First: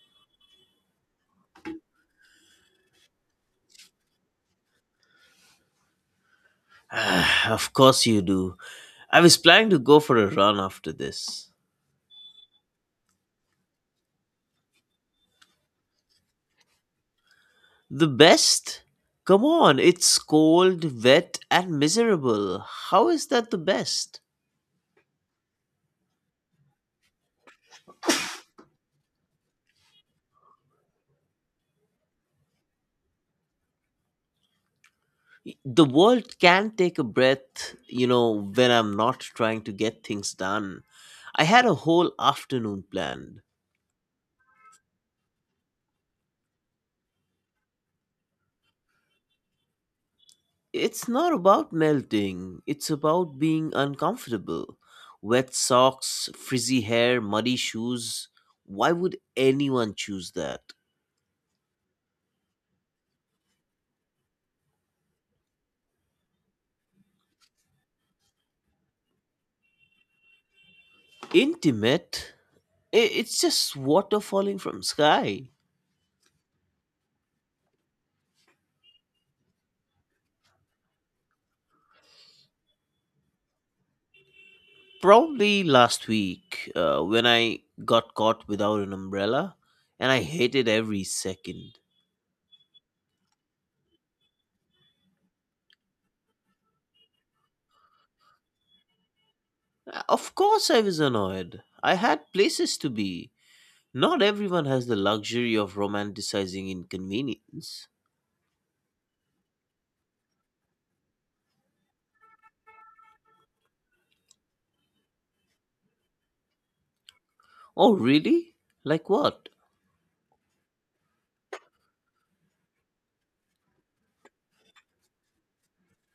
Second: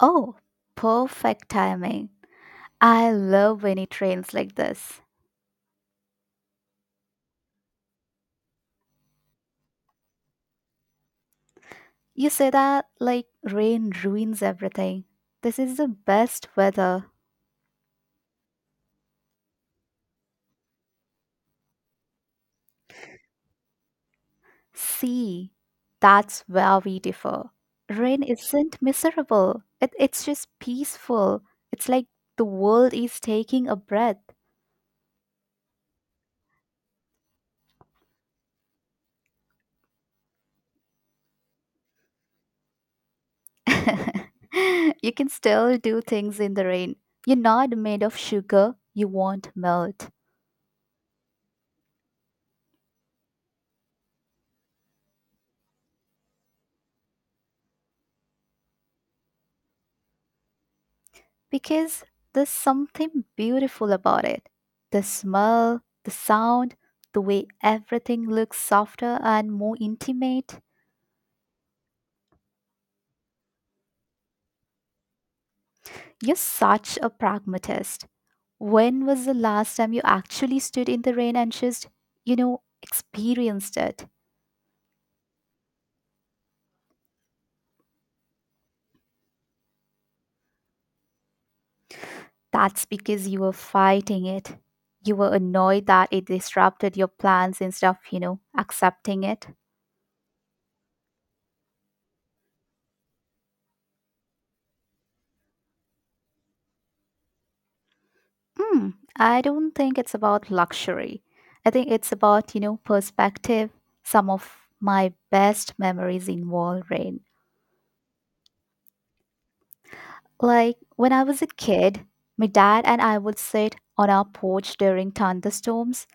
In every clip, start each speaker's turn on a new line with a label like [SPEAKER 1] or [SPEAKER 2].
[SPEAKER 1] Oh, perfect timing. I love when it rains like this.
[SPEAKER 2] Ah, of course you do. I was planning to go for a run after this.
[SPEAKER 1] You say that like rain ruins everything. This is the best weather.
[SPEAKER 2] The best? Come on, it's cold, wet, and miserable. How is that the best?
[SPEAKER 1] See, that's where we differ. Rain isn't miserable, it's just peaceful. It's like the world is taking a breath.
[SPEAKER 2] The world can take a breath, when I'm not trying to get things done. I had a whole afternoon planned.
[SPEAKER 1] You can still do things in the rain. You're not made of sugar, you won't melt.
[SPEAKER 2] It's not about melting, it's about being uncomfortable. Wet socks, frizzy hair, muddy shoes. Why would anyone choose that?
[SPEAKER 1] Because there's something beautiful about it. The smell, the sound, the way everything looks softer and more intimate.
[SPEAKER 2] Intimate? It's just water falling from sky.
[SPEAKER 1] You're such a pragmatist. When was the last time you actually stood in the rain and just experienced it?
[SPEAKER 2] Probably last week when I got caught without an umbrella and I hated every second.
[SPEAKER 1] That's because you were fighting it. You were annoyed that it disrupted your plans instead of accepting it.
[SPEAKER 2] Of course, I was annoyed. I had places to be. Not everyone has the luxury of romanticizing inconvenience.
[SPEAKER 1] Hmm, I don't think it's about luxury. I think it's about perspective. Some of my best memories involve rain.
[SPEAKER 2] Oh, really? Like what?
[SPEAKER 1] Like when I was a kid, my dad and I would sit on our porch during thunderstorms.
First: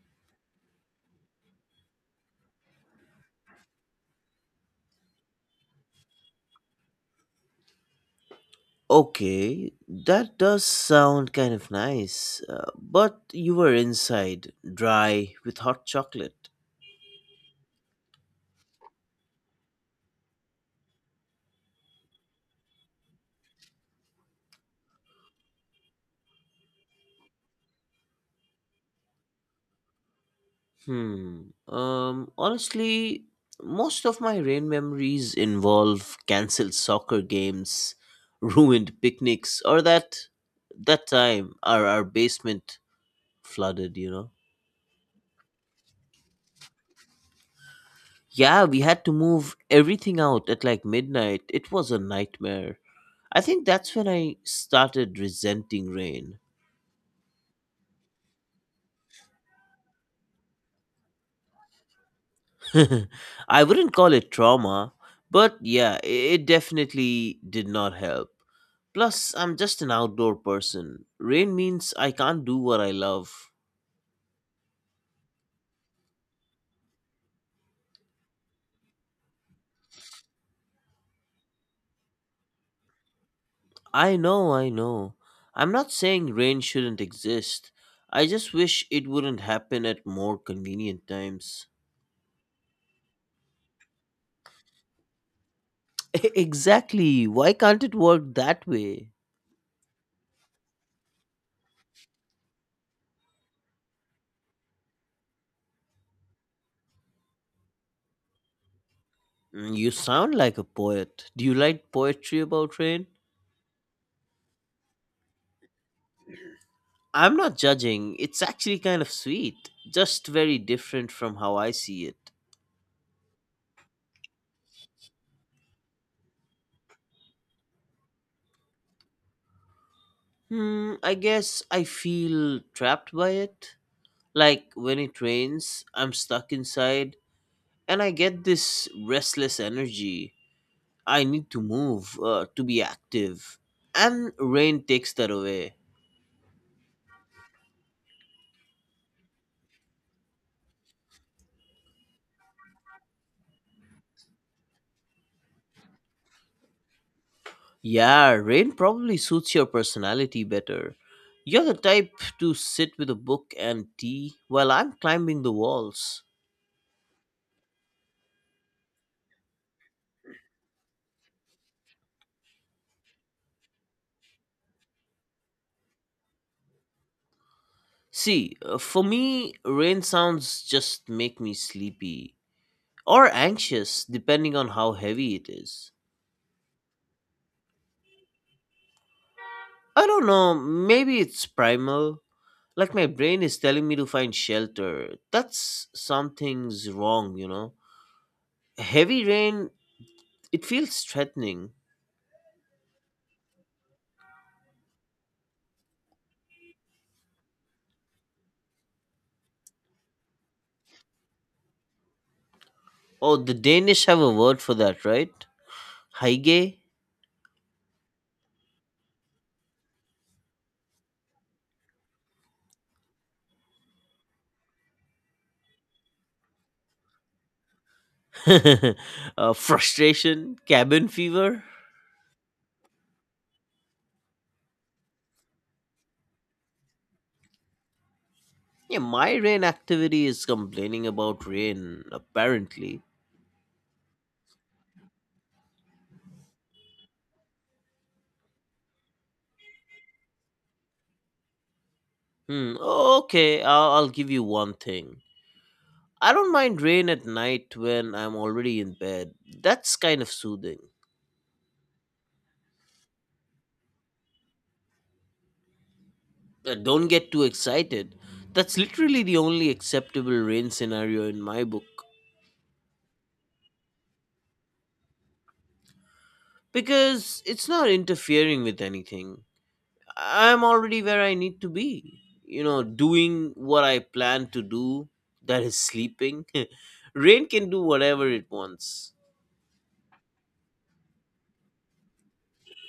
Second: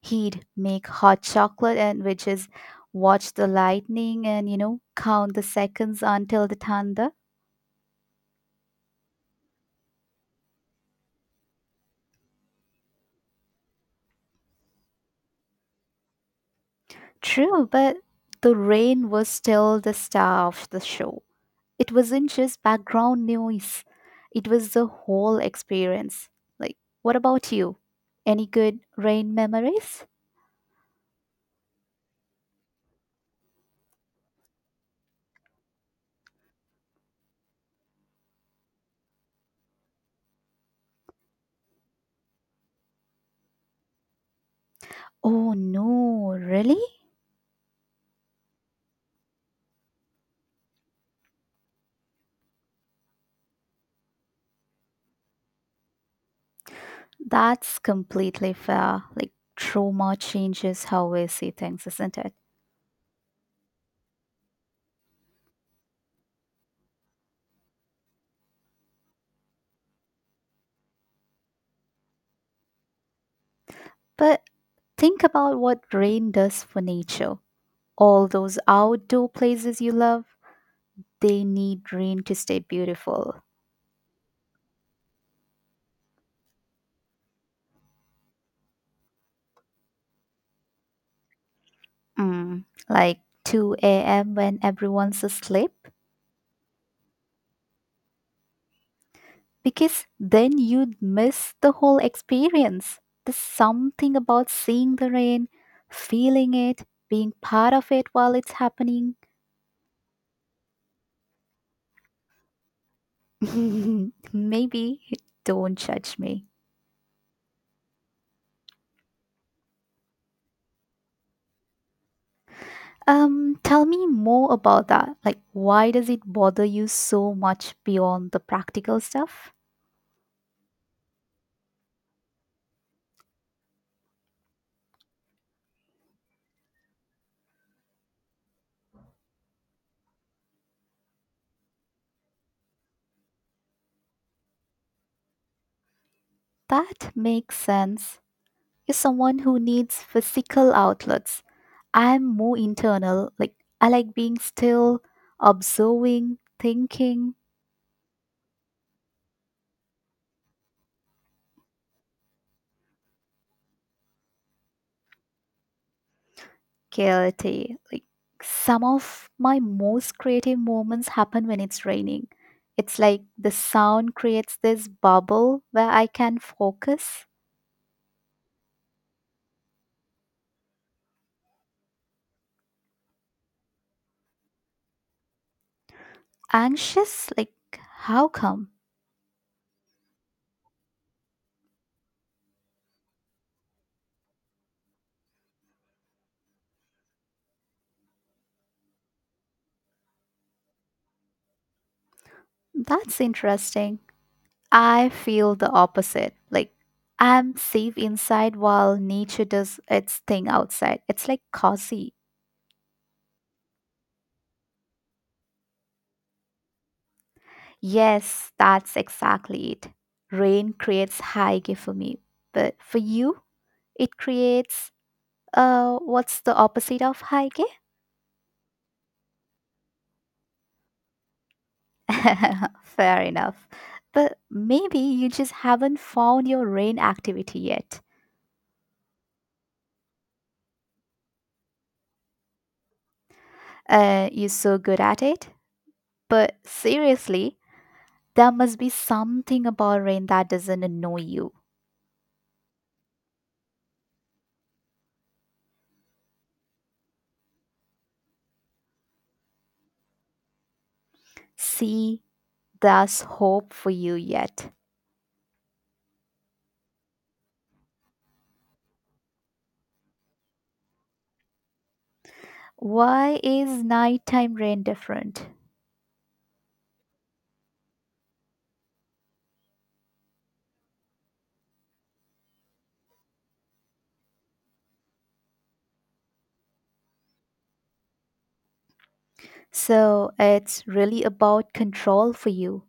[SPEAKER 1] He'd make hot chocolate and we just watch the lightning and count the seconds until the thunder.
[SPEAKER 2] Okay, that does sound kind of nice, but you were inside, dry, with hot chocolate.
[SPEAKER 1] True, but the rain was still the star of the show. It wasn't just background noise. It was the whole experience. Like, what about you? Any good rain memories?
[SPEAKER 2] Hmm. Honestly, most of my rain memories involve cancelled soccer games, ruined picnics, or that time our basement flooded.
[SPEAKER 1] Oh no, really?
[SPEAKER 2] Yeah, we had to move everything out at like midnight. It was a nightmare. I think that's when I started resenting rain.
[SPEAKER 1] That's completely fair. Like, trauma changes how we see things, isn't it?
[SPEAKER 2] I wouldn't call it trauma, but yeah, it definitely did not help. Plus, I'm just an outdoor person. Rain means I can't do what I love.
[SPEAKER 1] But think about what rain does for nature. All those outdoor places you love, they need rain to stay beautiful.
[SPEAKER 2] I know, I know. I'm not saying rain shouldn't exist. I just wish it wouldn't happen at more convenient times.
[SPEAKER 1] Like 2 a.m. when everyone's asleep.
[SPEAKER 2] Exactly. Why can't it work that way?
[SPEAKER 1] Because then you'd miss the whole experience. There's something about seeing the rain, feeling it, being part of it while it's happening.
[SPEAKER 2] Mm, you sound like a poet. Do you like poetry about rain?
[SPEAKER 1] Maybe don't judge me.
[SPEAKER 2] I'm not judging. It's actually kind of sweet, just very different from how I see it.
[SPEAKER 1] Tell me more about that. Like, why does it bother you so much beyond the practical stuff?
[SPEAKER 2] Hmm, I guess I feel trapped by it. Like when it rains, I'm stuck inside, and I get this restless energy. I need to move, to be active. And rain takes that away.
[SPEAKER 1] That makes sense. Is someone who needs physical outlets. I'm more internal. Like I like being still, observing, thinking,
[SPEAKER 2] Yeah, rain probably suits your personality better. You're the type to sit with a book and tea while I'm climbing the walls.
[SPEAKER 1] clarity. Like some of my most creative moments happen when it's raining. It's like the sound creates this bubble where I can focus.
[SPEAKER 2] See, for me, rain sounds just make me sleepy or anxious, depending on how heavy it is.
[SPEAKER 1] Anxious? Like how come?
[SPEAKER 2] I don't know, maybe it's primal. Like my brain is telling me to find shelter. That's something's wrong. Heavy rain, it feels threatening.
[SPEAKER 1] That's interesting. I feel the opposite. Like I'm safe inside while nature does its thing outside. It's like cozy.
[SPEAKER 2] Oh, the Danish have a word for that, right? Heige?
[SPEAKER 1] Yes, that's exactly it. Rain creates hygge for me, but for you, it creates what's the opposite of hygge?
[SPEAKER 2] Frustration? Cabin fever?
[SPEAKER 1] Fair enough. But maybe you just haven't found your rain activity yet.
[SPEAKER 2] Yeah, my rain activity is complaining about rain, apparently.
[SPEAKER 1] You're so good at it. But seriously, there must be something about rain that doesn't annoy you.
[SPEAKER 2] Hmm. Oh, Okay, I'll give you one thing. I don't mind rain at night when I'm already in bed. That's kind of soothing.
[SPEAKER 1] See, there's hope for you yet.
[SPEAKER 2] Don't get too excited. That's literally the only acceptable rain scenario in my book
[SPEAKER 1] Why is nighttime rain different?
[SPEAKER 2] because it's not interfering with anything. I'm already where I need to be. Doing what I plan to do, that is sleeping. Rain can do whatever it wants.
[SPEAKER 1] So, it's really about control for you.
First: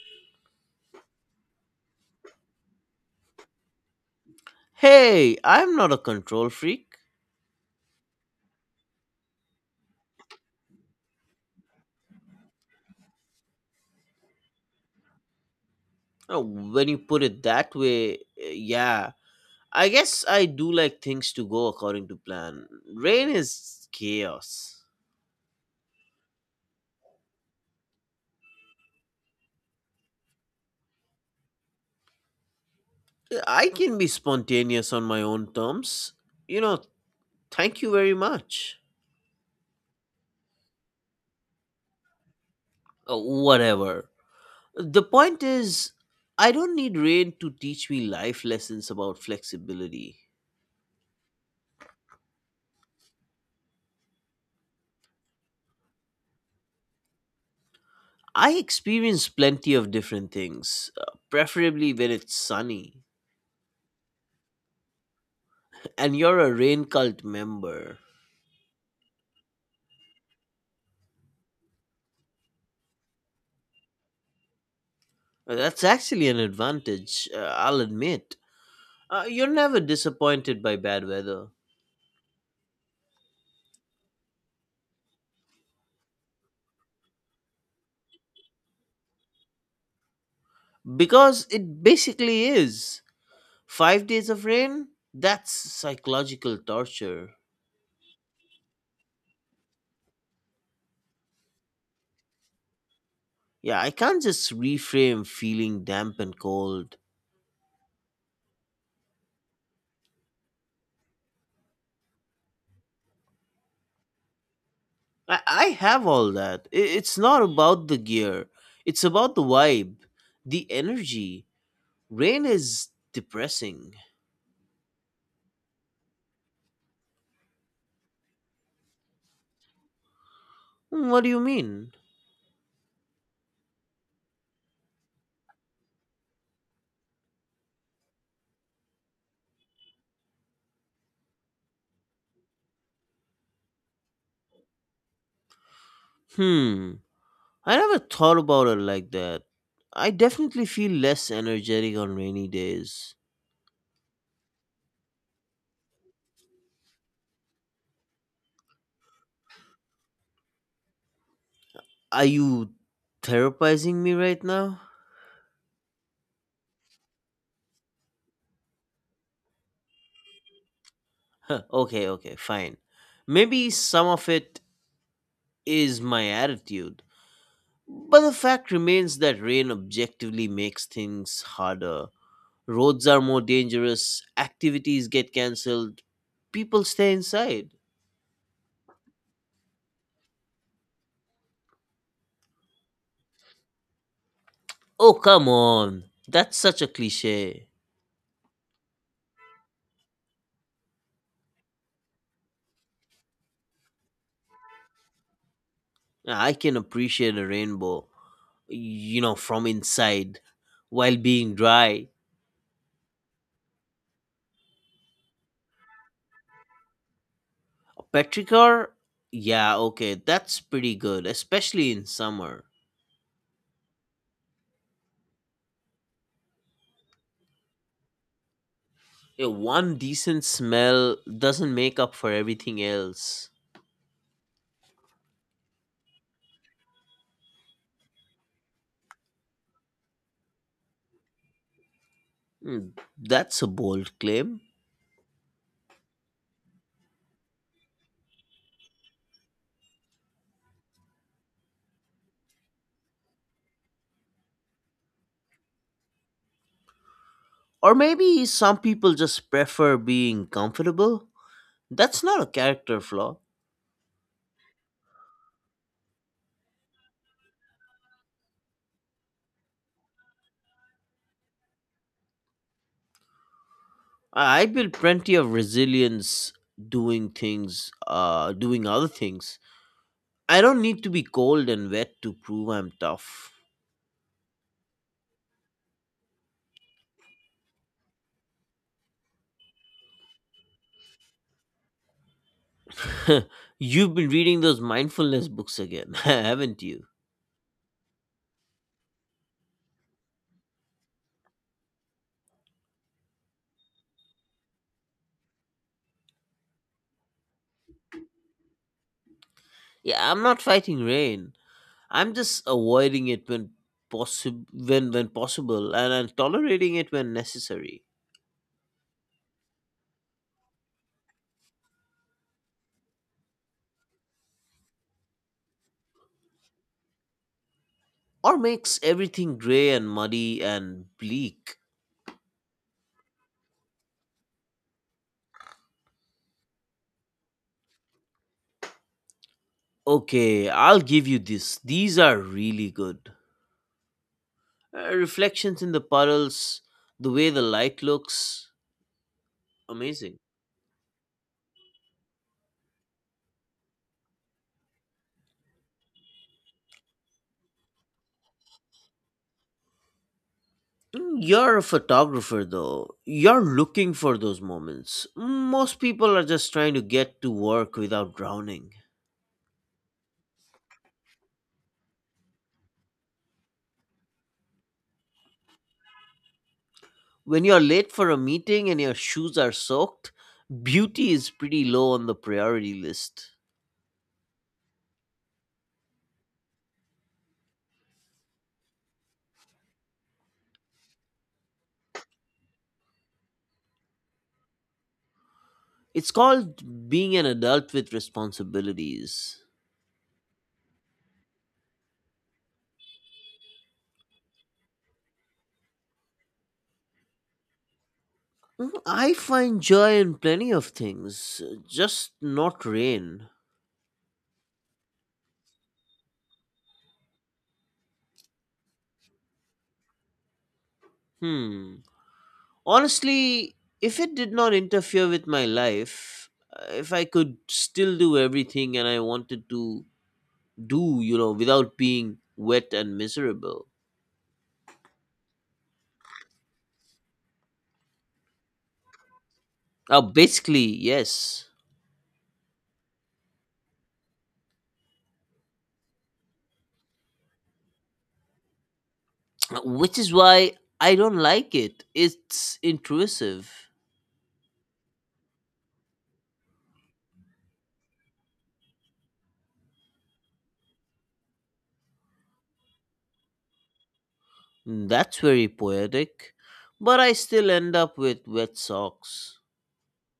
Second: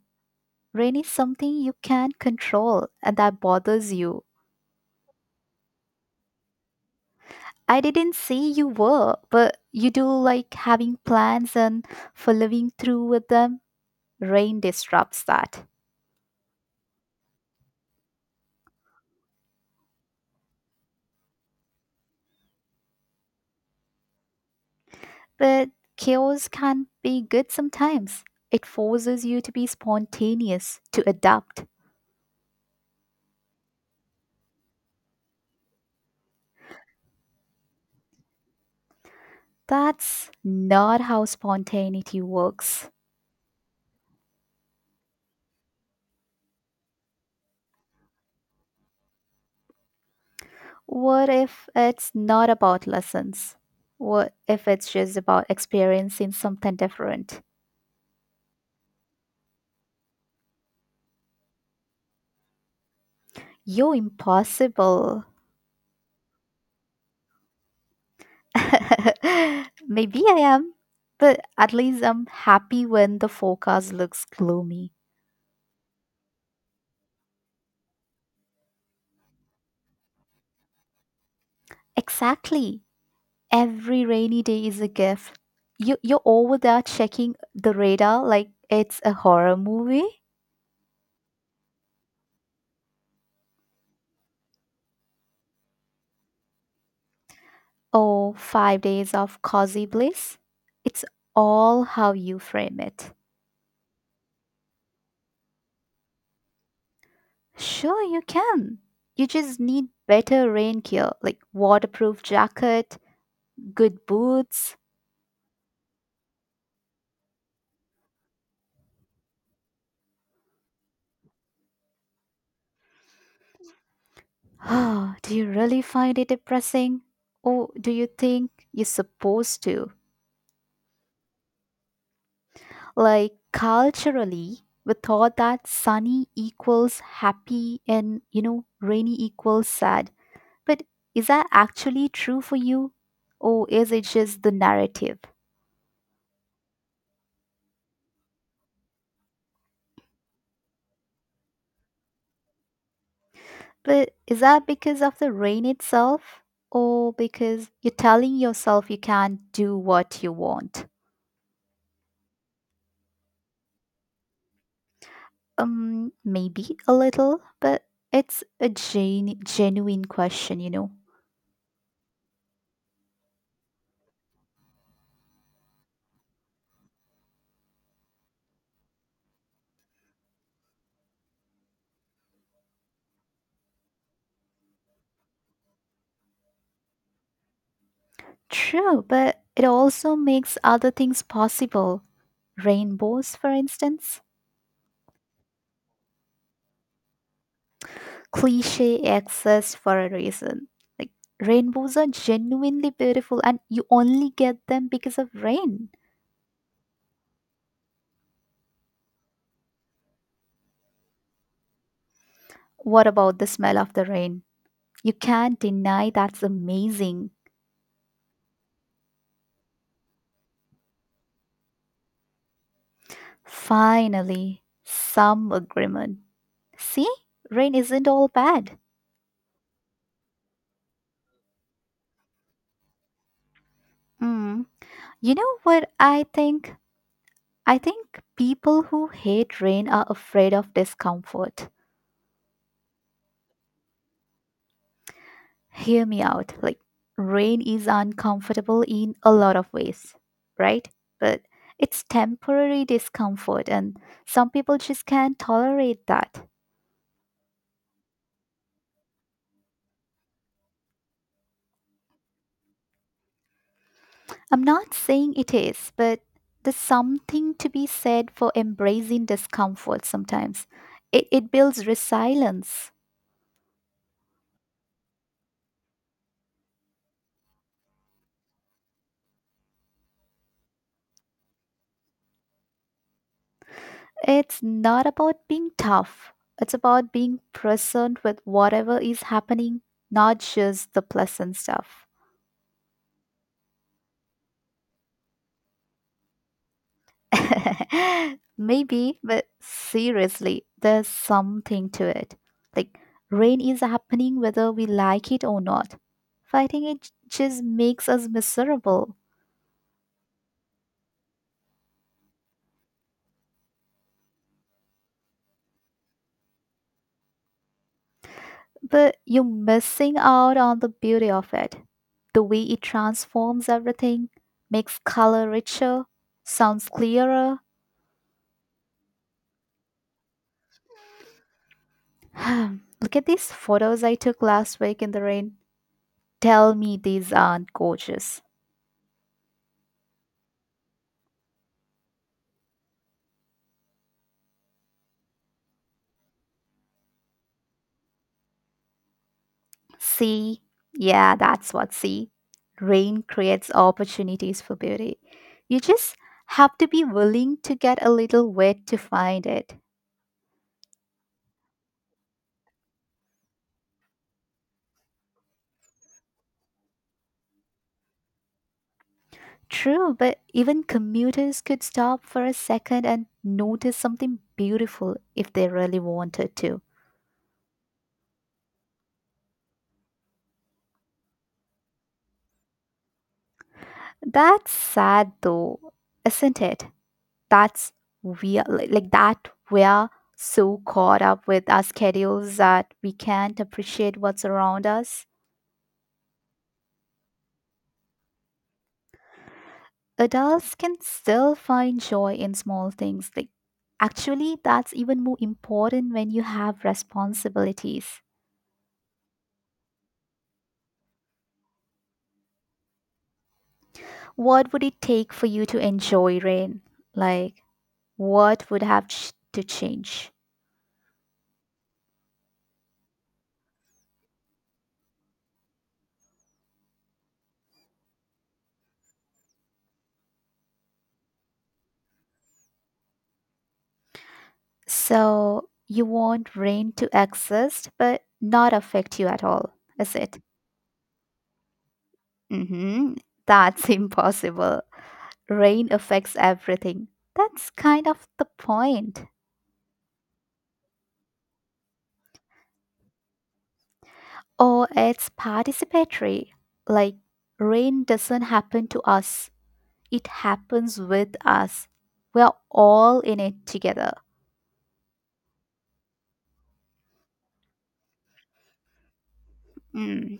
[SPEAKER 1] Rain is something you can't control, and that bothers you.
[SPEAKER 2] Hey, I'm not a control freak.
[SPEAKER 1] I didn't say you were, but you do like having plans and following through with them. Rain disrupts that.
[SPEAKER 2] Oh, when you put it that way, yeah. I guess I do like things to go according to plan. Rain is chaos.
[SPEAKER 1] But chaos can be good sometimes. It forces you to be spontaneous, to adapt.
[SPEAKER 2] I can be spontaneous on my own terms. You know, thank you very much.
[SPEAKER 1] That's not how spontaneity works.
[SPEAKER 2] Whatever. The point is, I don't need rain to teach me life lessons about flexibility.
[SPEAKER 1] What if it's not about lessons? What if it's just about experiencing something different?
[SPEAKER 2] I experience plenty of different things, preferably when it's sunny.
[SPEAKER 1] You're impossible.
[SPEAKER 2] And you're a rain cult member.
[SPEAKER 1] Maybe I am, but at least I'm happy when the forecast looks gloomy.
[SPEAKER 2] That's actually an advantage, I'll admit. You're never disappointed by bad weather.
[SPEAKER 1] Exactly. Every rainy day is a gift. You're over there checking the radar like it's a horror movie.
[SPEAKER 2] Because it basically is. 5 days of rain? That's psychological torture.
[SPEAKER 1] Or 5 days of cozy bliss. It's all how you frame it.
[SPEAKER 2] Yeah, I can't just reframe feeling damp and cold.
[SPEAKER 1] Sure, you can. You just need better rain gear, like waterproof jacket, good boots.
[SPEAKER 2] I have all that. It's not about the gear, it's about the vibe, the energy. Rain is depressing.
[SPEAKER 1] Do you really find it depressing? Or do you think you're supposed to?
[SPEAKER 2] Hmm, what do you mean?
[SPEAKER 1] Like culturally, we thought that sunny equals happy and rainy equals sad. But is that actually true for you? Or is it just the narrative?
[SPEAKER 2] Hmm. I never thought about it like that. I definitely feel less energetic on rainy days.
[SPEAKER 1] But is that because of the rain itself? Or because you're telling yourself you can't do what you want?
[SPEAKER 2] Are you therapizing me right now?
[SPEAKER 1] Maybe a little, but it's a genuine question.
[SPEAKER 2] Huh, okay, okay, fine. Maybe some of it is my attitude. But the fact remains that rain objectively makes things harder. Roads are more dangerous, activities get cancelled, people stay inside.
[SPEAKER 1] True, but it also makes other things possible. Rainbows, for instance.
[SPEAKER 2] Oh, come on. That's such a cliche.
[SPEAKER 1] Cliche exists for a reason. Like, rainbows are genuinely beautiful and you only get them because of rain.
[SPEAKER 2] I can appreciate a rainbow, from inside, while being dry.
[SPEAKER 1] What about the smell of the rain? You can't deny that's amazing.
[SPEAKER 2] Petrichor, yeah. Okay, that's pretty good, especially in summer.
[SPEAKER 1] Finally, some agreement. See, rain isn't all bad.
[SPEAKER 2] Yeah, one decent smell doesn't make up for everything else.
[SPEAKER 1] Mm. You know what I think? I think people who hate rain are afraid of discomfort.
[SPEAKER 2] Hmm, that's a bold claim.
[SPEAKER 1] Hear me out. Like, rain is uncomfortable in a lot of ways, right? But it's temporary discomfort, and some people just can't tolerate that.
[SPEAKER 2] Or maybe some people just prefer being comfortable. That's not a character flaw.
[SPEAKER 1] I'm not saying it is, but there's something to be said for embracing discomfort sometimes. It builds resilience.
[SPEAKER 2] I built plenty of resilience doing things, doing other things. I don't need to be cold and wet to prove I'm tough.
[SPEAKER 1] It's not about being tough. It's about being present with whatever is happening, not just the pleasant stuff.
[SPEAKER 2] You've been reading those mindfulness books again, haven't you?
[SPEAKER 1] Maybe, but seriously, there's something to it. Like, rain is happening whether we like it or not. Fighting it just makes us miserable.
[SPEAKER 2] Yeah, I'm not fighting rain. I'm just avoiding it when possible when possible, and I'm tolerating it when necessary.
[SPEAKER 1] But you're missing out on the beauty of it. The way it transforms everything, makes color richer, sounds clearer.
[SPEAKER 2] Or makes everything gray and muddy and bleak.
[SPEAKER 1] Look at these photos I took last week in the rain. Tell me these aren't gorgeous.
[SPEAKER 2] Okay, I'll give you this. These are really good. Reflections in the puddles, the way the light looks, amazing.
[SPEAKER 1] See? Yeah, that's what see. Rain creates opportunities for beauty. You just have to be willing to get a little wet to find it.
[SPEAKER 2] Mm, you're a photographer though. You're looking for those moments. Most people are just trying to get to work without drowning.
[SPEAKER 1] True, but even commuters could stop for a second and notice something beautiful if they really wanted to.
[SPEAKER 2] When you're late for a meeting and your shoes are soaked, beauty is pretty low on the priority list.
[SPEAKER 1] That's sad though, isn't it? That's, we like that we're so caught up with our schedules that we can't appreciate what's around us.
[SPEAKER 2] It's called being an adult with responsibilities.
[SPEAKER 1] Adults can still find joy in small things. Like, actually that's even more important when you have responsibilities.
[SPEAKER 2] Mm, I find joy in plenty of things, just not rain.
[SPEAKER 1] What would it take for you to enjoy rain? Like, what would have to change?
[SPEAKER 2] Hmm. Honestly, if it did not interfere with my life, if I could still do everything and I wanted to do, without being wet and miserable.
[SPEAKER 1] So you want rain to exist but not affect you at all, is it?
[SPEAKER 2] Basically, yes.
[SPEAKER 1] hmm That's impossible. Rain affects everything. That's kind of the point.
[SPEAKER 2] Which is why I don't like it. It's intrusive.
[SPEAKER 1] Or it's participatory. Like, rain doesn't happen to us, it happens with us. We're all in it together.
[SPEAKER 2] That's very poetic. But I still end up with wet socks.
[SPEAKER 1] Mm.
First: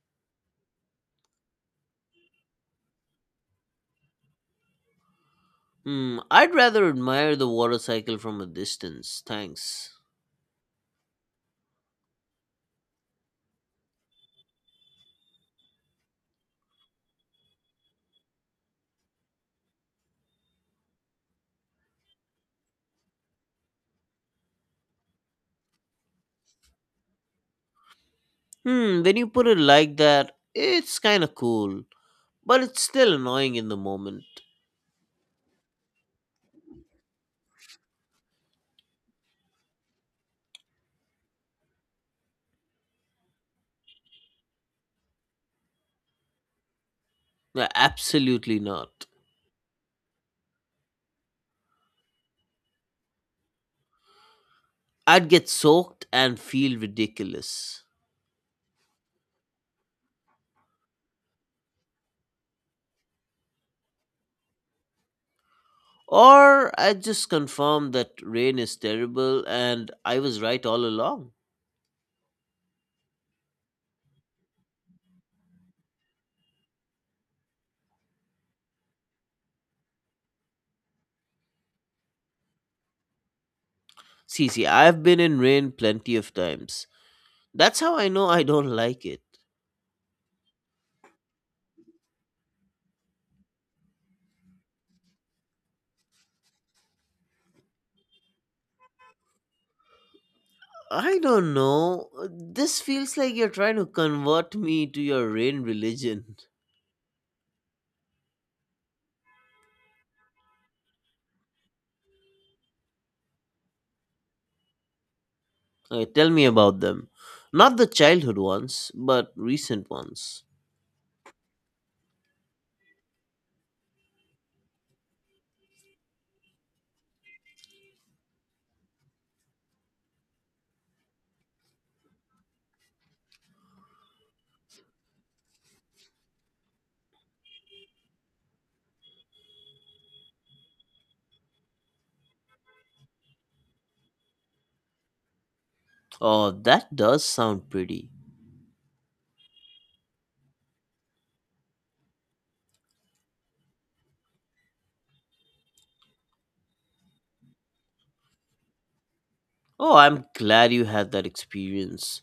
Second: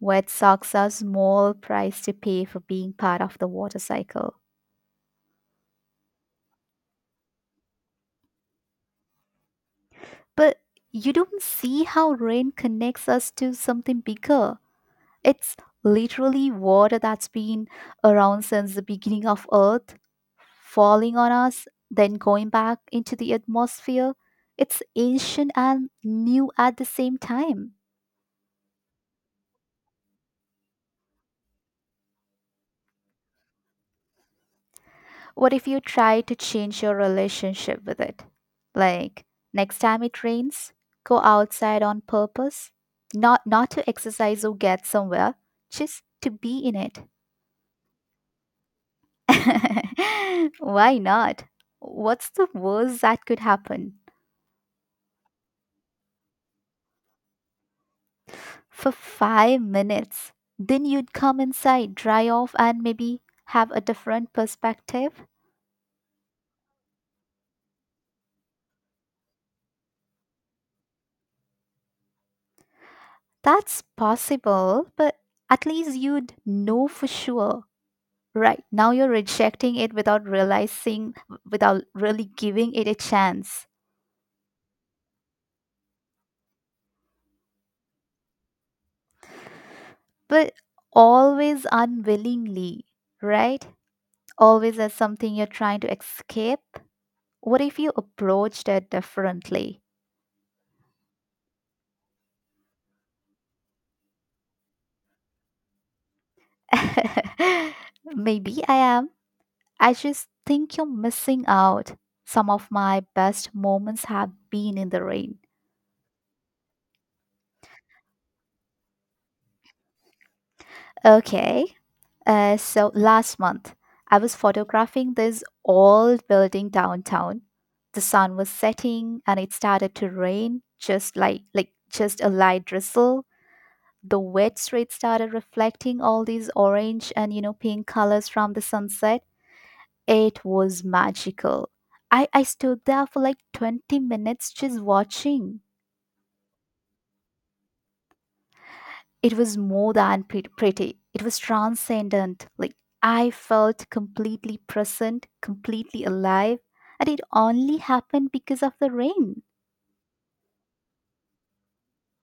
[SPEAKER 1] Wet socks are small price to pay for being part of the water cycle.
[SPEAKER 2] Hmm, I'd rather admire the water cycle from a distance. Thanks.
[SPEAKER 1] But you don't see how rain connects us to something bigger. It's literally water that's been around since the beginning of Earth, falling on us, then going back into the atmosphere. It's ancient and new at the same time.
[SPEAKER 2] Hmm, when you put it like that, it's kind of cool. But it's still annoying in the moment.
[SPEAKER 1] What if you try to change your relationship with it? Like, next time it rains, go outside on purpose, not to exercise or get somewhere, just to be in it.
[SPEAKER 2] No, absolutely not.
[SPEAKER 1] Why not? What's the worst that could happen?
[SPEAKER 2] I'd get soaked and feel ridiculous.
[SPEAKER 1] For 5 minutes. Then you'd come inside, dry off, and maybe have a different perspective.
[SPEAKER 2] Or I'd just confirm that rain is terrible and I was right all along.
[SPEAKER 1] That's possible, but at least you'd know for sure. Right now, you're rejecting it without realizing, without really giving it a chance,
[SPEAKER 2] See, see, I've been in rain plenty of times. That's how I know I don't like it.
[SPEAKER 1] but always unwillingly, right? Always as something you're trying to escape. What if you approached it differently?
[SPEAKER 2] I don't know. This feels like you're trying to convert me to your rain religion.
[SPEAKER 1] Maybe I am. I just think you're missing out. Some of my best moments have been in the rain.
[SPEAKER 2] Okay, tell me about them. Not the childhood ones, but recent ones.
[SPEAKER 1] Okay, so last month I was photographing this old building downtown. The sun was setting and it started to rain, just like just a light drizzle. The wet street started reflecting all these orange and pink colors from the sunset. It was magical. I stood there for like 20 minutes just watching.
[SPEAKER 2] Oh, that does sound pretty.
[SPEAKER 1] It was more than pretty, it was transcendent. Like, I felt completely present, completely alive, and it only happened because of the rain.
[SPEAKER 2] Oh, I'm glad you had that experience.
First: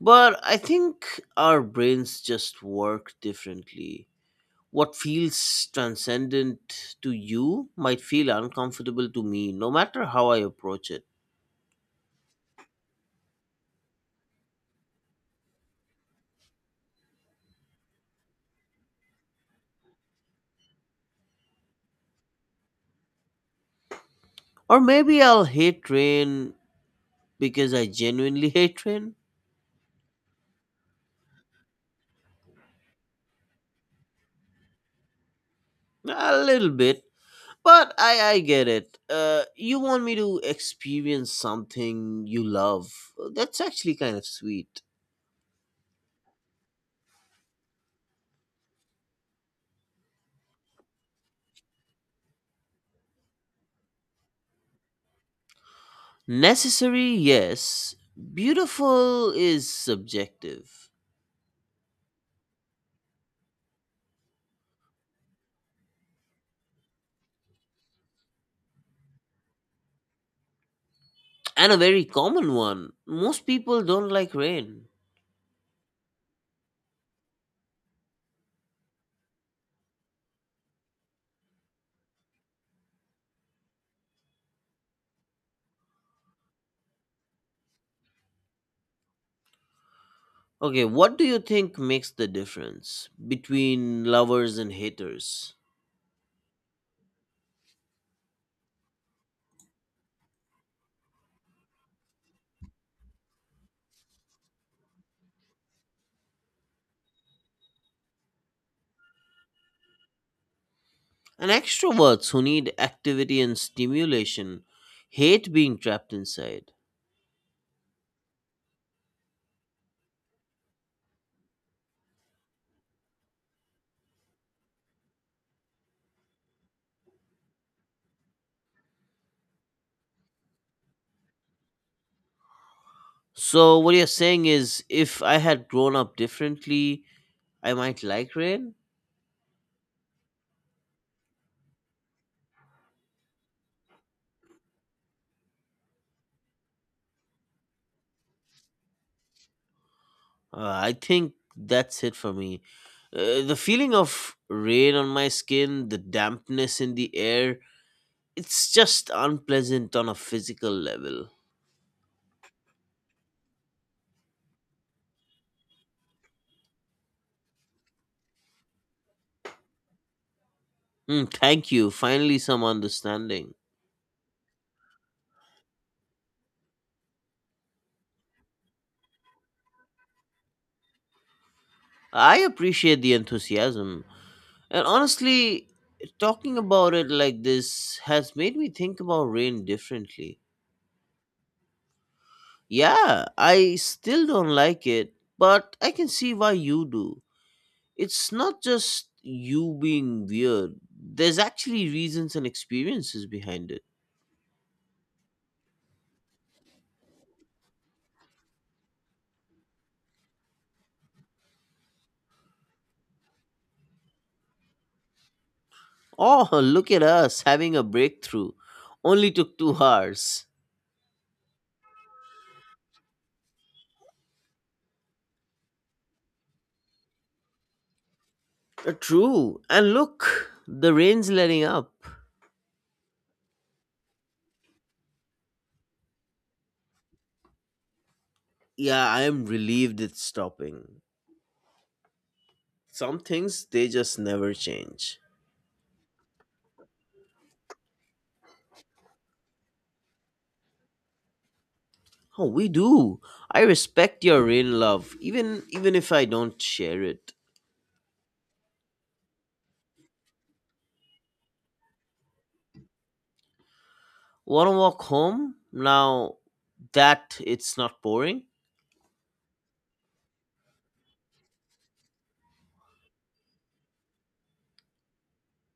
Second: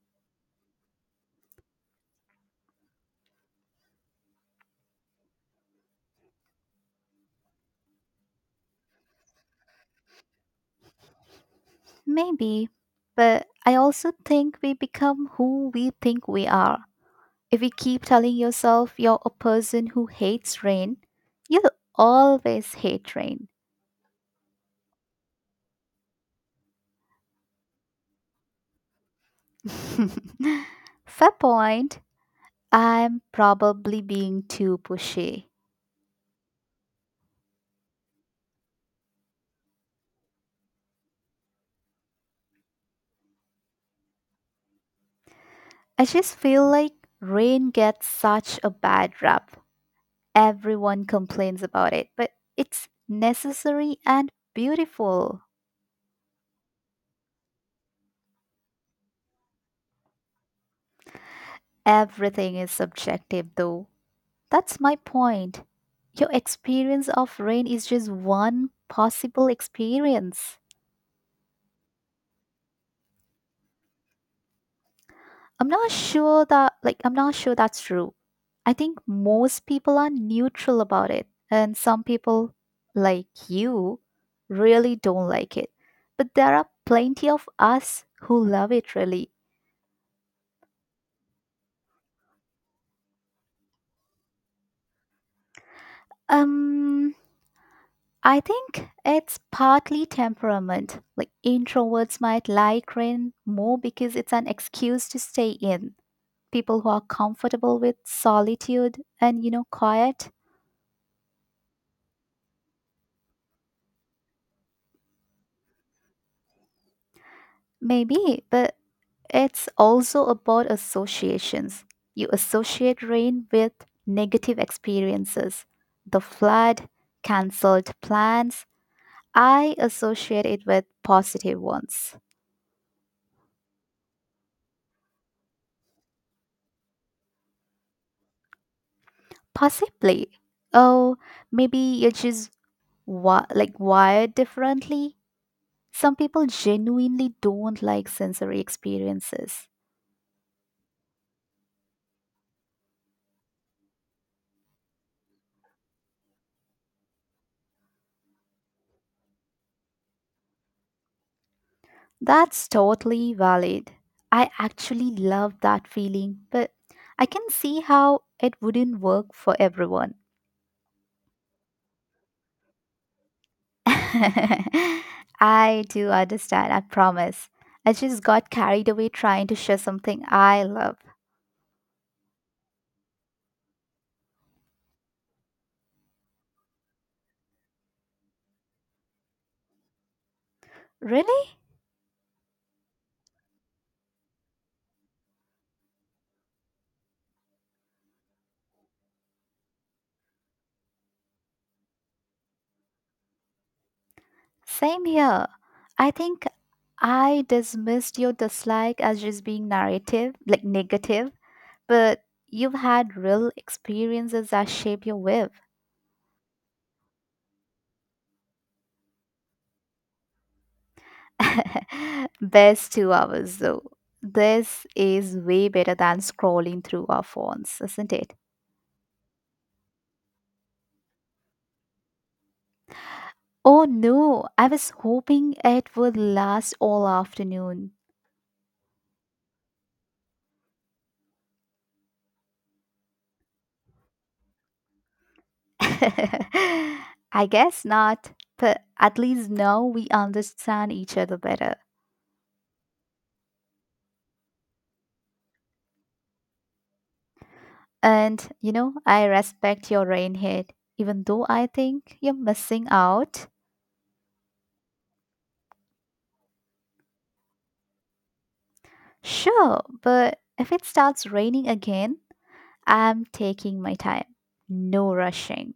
[SPEAKER 2] But I think our brains just work differently. What feels transcendent to you might feel uncomfortable to me, no matter how I approach it.
[SPEAKER 1] Maybe. But I also think we become who we think we are. If you keep telling yourself you're a person who hates rain, you'll always hate rain.
[SPEAKER 2] Or maybe I'll hate rain because I genuinely hate rain.
[SPEAKER 1] Fair point. I'm probably being too pushy.
[SPEAKER 2] A little bit. But I get it. You want me to experience something you love. That's actually kind of sweet.
[SPEAKER 1] I just feel like rain gets such a bad rap. Everyone complains about it, but it's necessary and beautiful.
[SPEAKER 2] Necessary, yes. Beautiful is subjective.
[SPEAKER 1] Everything is subjective, though. That's my point. Your experience of rain is just one possible experience.
[SPEAKER 2] And a very common one. Most people don't like rain.
[SPEAKER 1] I'm not sure that's true. I think most people are neutral about it and some people like you really don't like it. But there are plenty of us who love it really.
[SPEAKER 2] Okay, what do you think makes the difference between lovers and haters?
[SPEAKER 1] Um I think it's partly temperament. Like introverts might like rain more because it's an excuse to stay in. People who are comfortable with solitude and quiet.
[SPEAKER 2] And extroverts who need activity and stimulation hate being trapped inside.
[SPEAKER 1] Maybe, but it's also about associations. You associate rain with negative experiences, the flood, cancelled plans. I associate it with positive ones.
[SPEAKER 2] So, what you're saying is if I had grown up differently, I might like rain?
[SPEAKER 1] Possibly. Oh, maybe you're just wired differently. Some people genuinely don't like sensory experiences.
[SPEAKER 2] I think that's it for me. The feeling of rain on my skin, the dampness in the air, it's just unpleasant on a physical level.
[SPEAKER 1] That's totally valid. I actually love that feeling, but I can see how it wouldn't work for everyone.
[SPEAKER 2] Hmm, thank you. Finally, some understanding.
[SPEAKER 1] I do understand, I promise. I just got carried away trying to share something I love.
[SPEAKER 2] I appreciate the enthusiasm. And honestly, talking about it like this has made me think about rain differently.
[SPEAKER 1] Really?
[SPEAKER 2] Yeah, I still don't like it, but I can see why you do. It's not just you being weird, there's actually reasons and experiences behind it.
[SPEAKER 1] Same here. I think I dismissed your dislike as just being narrative, like negative, but you've had real experiences that shape your will.
[SPEAKER 2] Oh, look at us having a breakthrough. Only took 2 hours.
[SPEAKER 1] Best 2 hours, though. This is way better than scrolling through our phones, isn't it?
[SPEAKER 2] True. And look, the rain's letting up.
[SPEAKER 1] Oh no, I was hoping it would last all afternoon.
[SPEAKER 2] Yeah, I am relieved it's stopping. Some things, they just never change.
[SPEAKER 1] I guess not, but at least now we understand each other better.
[SPEAKER 2] Oh, we do. I respect your rain love, even if I don't share it.
[SPEAKER 1] And, I respect your rain head, even though I think you're missing out.
[SPEAKER 2] Wanna walk home? Now that it's not pouring?
[SPEAKER 1] Sure, but if it starts raining again, I'm taking my time. No rushing.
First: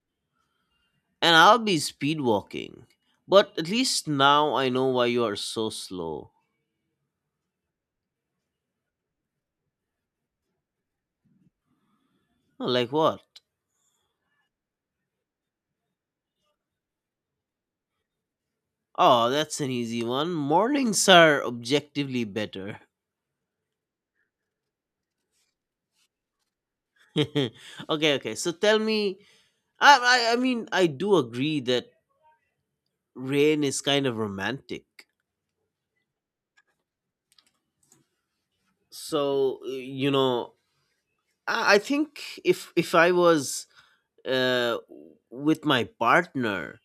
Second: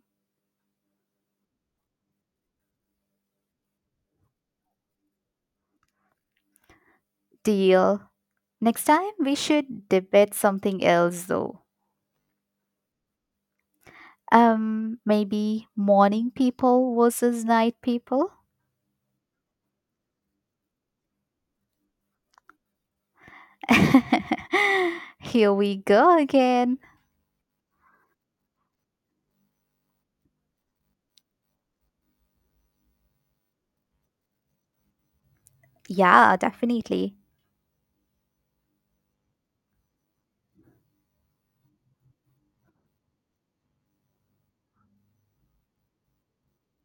[SPEAKER 2] And I'll be speed walking. But at least now I know why you are so slow.
[SPEAKER 1] Deal. Next time we should debate something else though.
[SPEAKER 2] Oh, like what?
[SPEAKER 1] Maybe morning people versus night people.
[SPEAKER 2] Oh, that's an easy one. Mornings are objectively better.
[SPEAKER 1] Here we go again.
[SPEAKER 2] Okay, okay. So tell me. I mean, I do agree that rain is kind of romantic.
[SPEAKER 1] Yeah, definitely.
[SPEAKER 2] So you know, I think if I was, uh, with my partner,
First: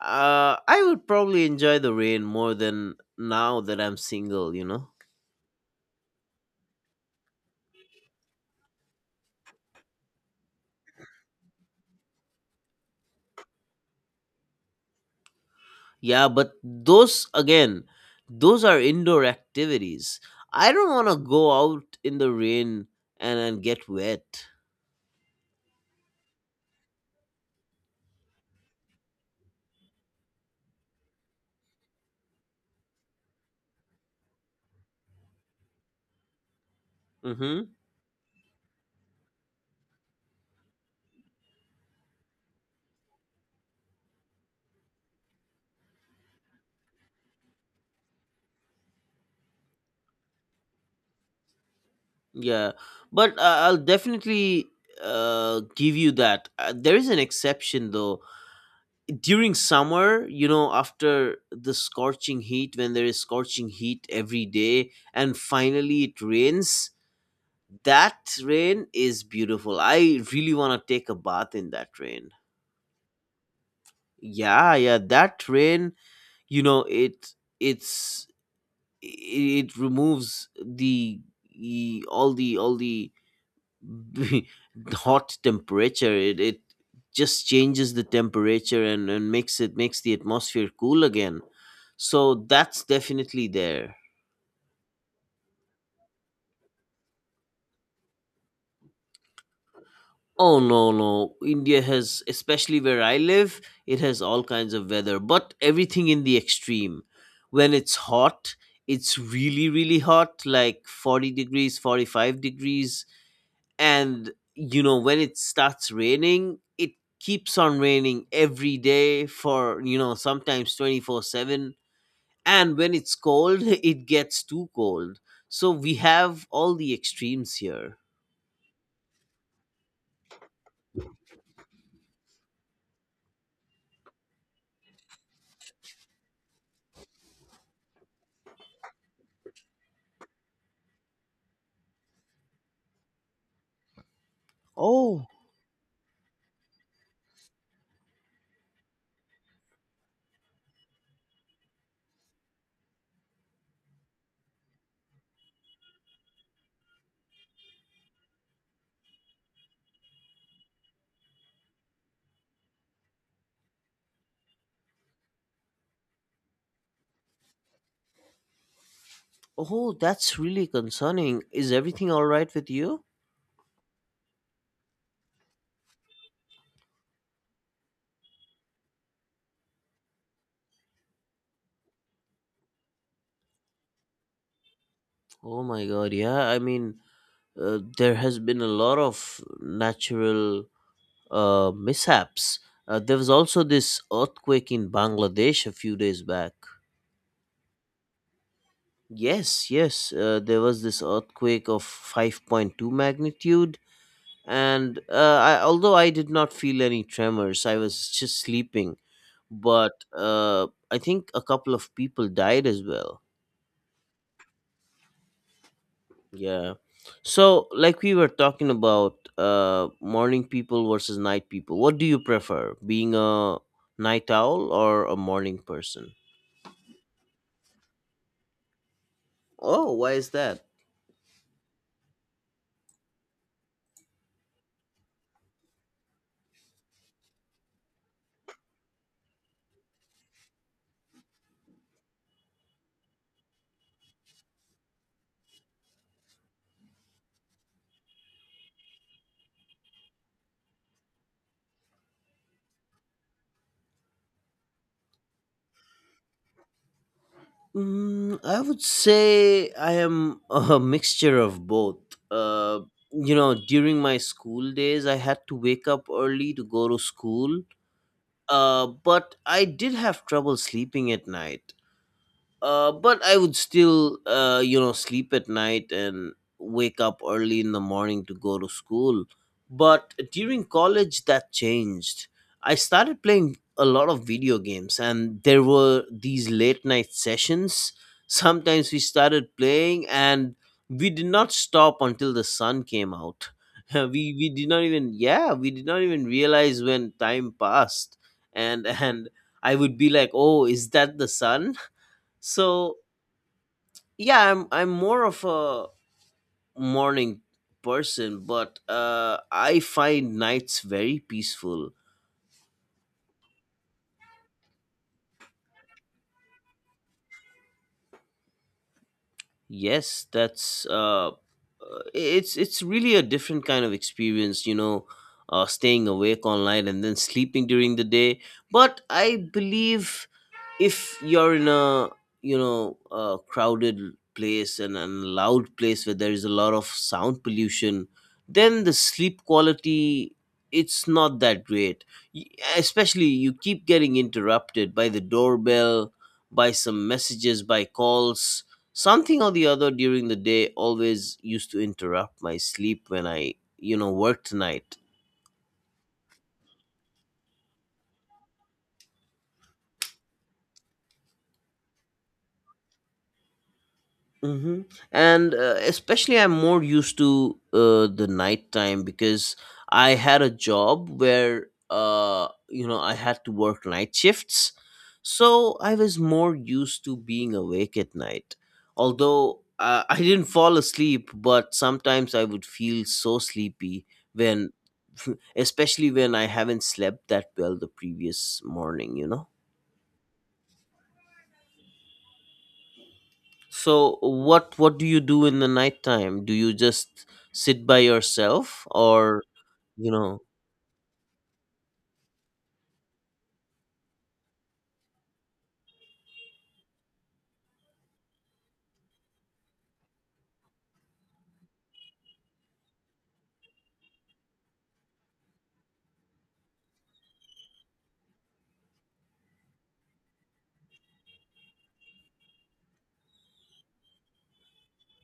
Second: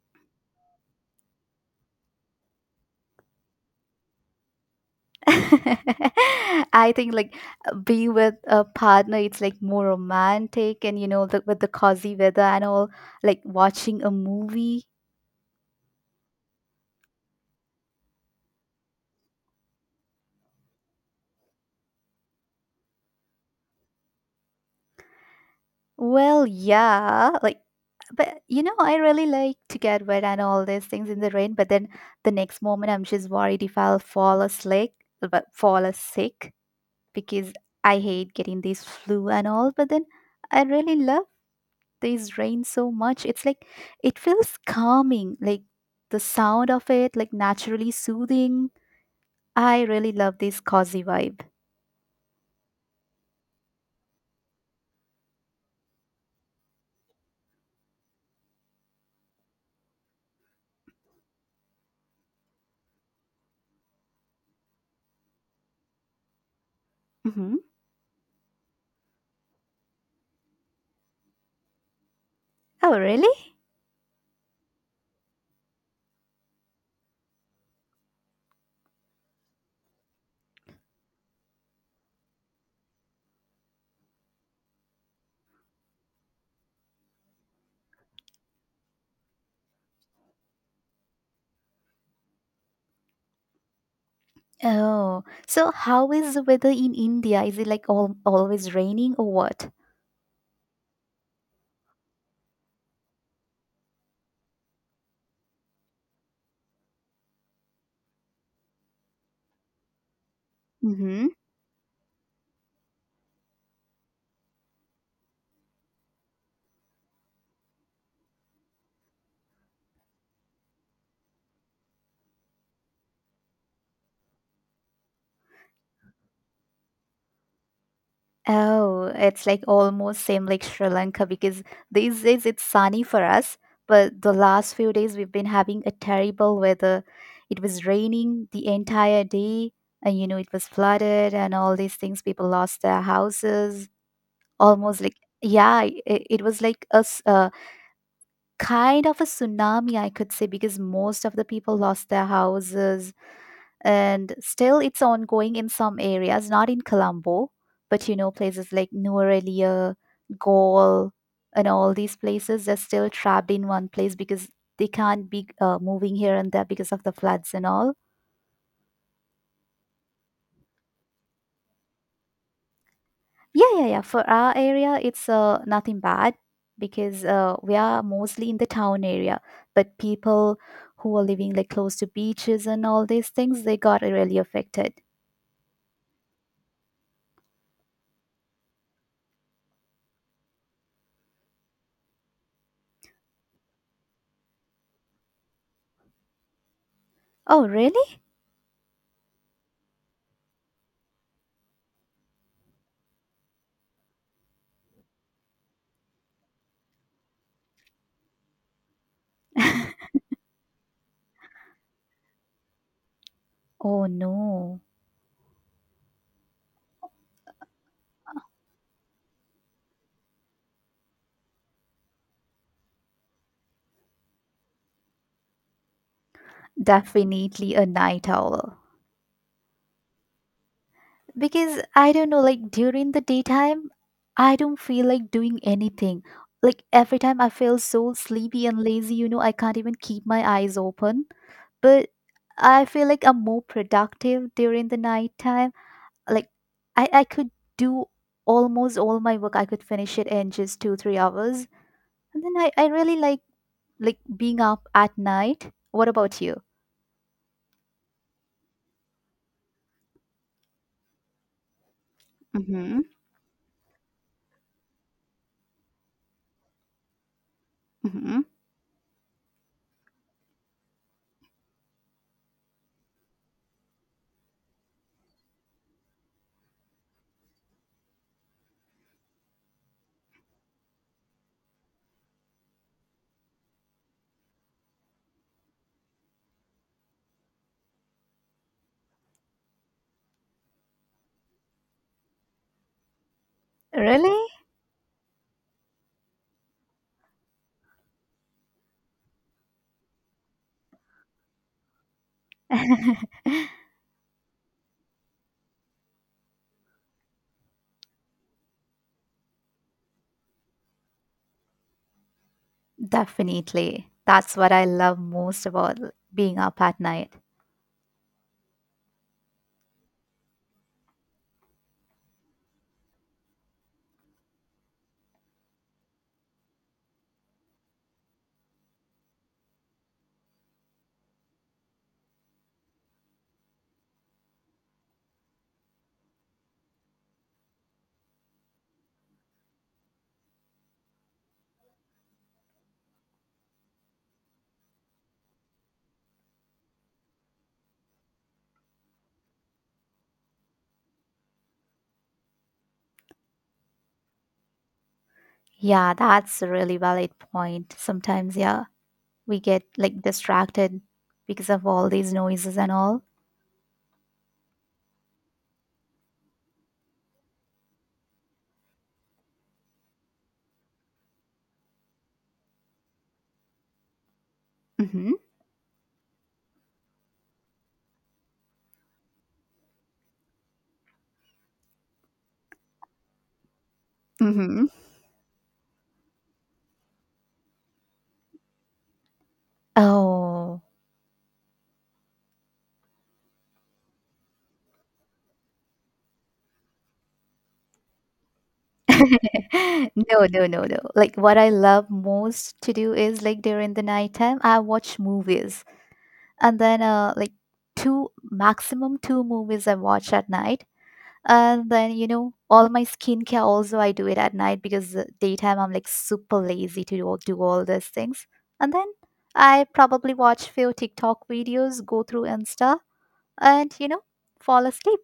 [SPEAKER 2] I would probably enjoy the rain more than now that I'm single. You know.
[SPEAKER 1] I think like being with a partner it's like more romantic and you know with the cozy weather and all like watching a movie.
[SPEAKER 2] Yeah, but those again, those are indoor activities. I don't want to go out in the rain and get wet.
[SPEAKER 1] Well, yeah, like, but you know, I really like to get wet and all these things in the rain. But then the next moment, I'm just worried if I'll fall asleep, but fall as sick because
[SPEAKER 2] Mm-hmm.
[SPEAKER 1] I hate getting this flu and all. But then I really love this rain so much. It's like it feels calming, like the sound of it, like naturally soothing. I really love this cozy vibe.
[SPEAKER 2] Yeah, but I'll definitely, give you that. There is an exception though. During summer, you know, after the scorching heat, when there is scorching heat every day, and finally it rains,
[SPEAKER 1] Hmm.
[SPEAKER 2] that rain is beautiful. I really want to take a bath in that rain.
[SPEAKER 1] Oh, really?
[SPEAKER 2] Yeah, yeah, that train, you know, it's it removes the all the all the the hot temperature, it just changes the temperature and makes it makes the atmosphere cool again. So that's definitely there.
[SPEAKER 1] Oh, so how is the weather in India? Is it like always raining or what?
[SPEAKER 2] Oh no, no. India has, especially where I live, it has all kinds of weather, but everything in the extreme. When it's hot, it's really, really hot, like
[SPEAKER 1] Mm-hmm.
[SPEAKER 2] 40 degrees, 45 degrees. And, you know, when it starts raining, it keeps on raining every day for, you know, sometimes 24/7. And when it's cold, it gets too cold. So we have all the extremes here.
[SPEAKER 1] Oh, it's like almost same like Sri Lanka because these days it's sunny for us, but the last few days we've been having a terrible weather. It was raining the entire day, and you know it was flooded and all these things. People lost their houses. Almost like.
[SPEAKER 2] Oh,
[SPEAKER 1] Yeah, it was like kind of a tsunami, I could say, because most of the people lost their houses and still it's ongoing in some areas, not in colombo, but you know places like Nuerelia, gaul and all these places. They're still trapped in one place because they can't be moving here and there because of the floods and all.
[SPEAKER 2] oh, that's really concerning. Is everything all right with you?
[SPEAKER 1] Yeah, yeah, yeah, for our area it's nothing bad because we are mostly in the town area, but people who are living like close to beaches and all these things, they got really affected.
[SPEAKER 2] Oh my God, yeah. I mean, there has been a lot of natural, mishaps. There was also this earthquake in Bangladesh a few days back.
[SPEAKER 1] Oh, really?
[SPEAKER 2] Yes, yes, there was this earthquake of 5.2 magnitude. And although I did not feel any tremors, I was just sleeping. But I think a couple of people died as well.
[SPEAKER 1] Oh no.
[SPEAKER 2] Yeah. So, like we were talking about, morning people versus night people. What do you prefer? Being a night owl or a morning person?
[SPEAKER 1] Definitely a night owl.
[SPEAKER 2] Oh, why is that?
[SPEAKER 1] Because I don't know, like during the daytime, I don't feel like doing anything. Like every time I feel so sleepy and lazy, you know, I can't even keep my eyes open. But I feel like I'm more productive during the nighttime. Like I could do almost all my work. I could finish it in just 2, 3 hours. And then I really like being up at night. What about you?
[SPEAKER 2] Mm, I would say I am a mixture of both. Uh
[SPEAKER 1] Mm-hmm.
[SPEAKER 2] you know, during my school days, I had to wake up early to go to school.
[SPEAKER 1] Mm-hmm.
[SPEAKER 2] But I did have trouble sleeping at night. But I would still, you know, sleep at night and wake up early in the morning to go to school. But during college, that changed. I started playing a lot of video games, and there were these late night sessions. Sometimes we started playing, and we did not stop until the sun came out. We
[SPEAKER 1] Really?
[SPEAKER 2] we did not even, yeah, we did not even realize when time passed, and and I would be like, oh, is that the sun? So yeah, I'm more of a morning person, but I find nights very peaceful.
[SPEAKER 1] Definitely. That's what I love most about being up at night.
[SPEAKER 2] Yes, that's, it's really a different kind of experience, you know, staying awake all night and then sleeping during the day. But I believe if you're in a, you know, a crowded place and a loud place where there is a lot of sound pollution, then the sleep quality, it's not that great. Y- especially, you keep getting interrupted by the doorbell, by some messages, by calls, something or the other during the day always used to interrupt my sleep when I you know worked tonight.
[SPEAKER 1] Yeah, that's a really valid point. Sometimes, yeah, we get like distracted because of all these noises and all.
[SPEAKER 2] Mm-hmm. And especially, I'm more used to the nighttime because I had a job where, you know, I had to work night shifts.
[SPEAKER 1] Mm-hmm.
[SPEAKER 2] So I was more used to being awake at night. Although I didn't fall asleep, but sometimes I would feel so sleepy when,
[SPEAKER 1] Mm-hmm.
[SPEAKER 2] especially when I haven't slept that well the previous morning, you know?
[SPEAKER 1] Oh.
[SPEAKER 2] So what do you do in the nighttime? Do you just sit by yourself or you know?
[SPEAKER 1] No, no, no, no. Like what I love most to do is like during the nighttime, I watch movies. And then like two maximum two movies I watch at night. And then, you know, all my skincare also I do it at night because daytime I'm like super lazy to do all these things. And then I probably watch few TikTok videos, go through Insta, and you know, fall asleep.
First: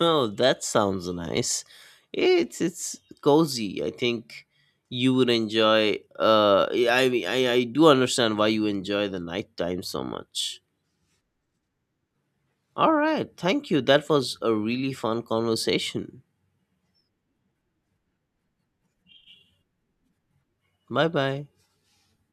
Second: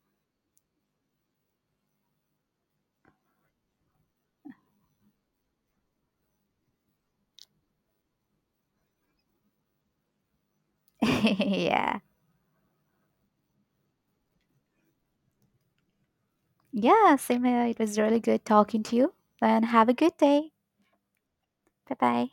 [SPEAKER 2] Oh, that sounds nice. It's cozy. I think you would enjoy, I mean, I do understand why you enjoy the nighttime so much.
[SPEAKER 1] Yeah.
[SPEAKER 2] All right. Thank you. That was a really fun conversation.
[SPEAKER 1] Yeah, same here. It was really good talking to you. And have a good day.
[SPEAKER 2] Bye-bye.
[SPEAKER 1] Bye bye.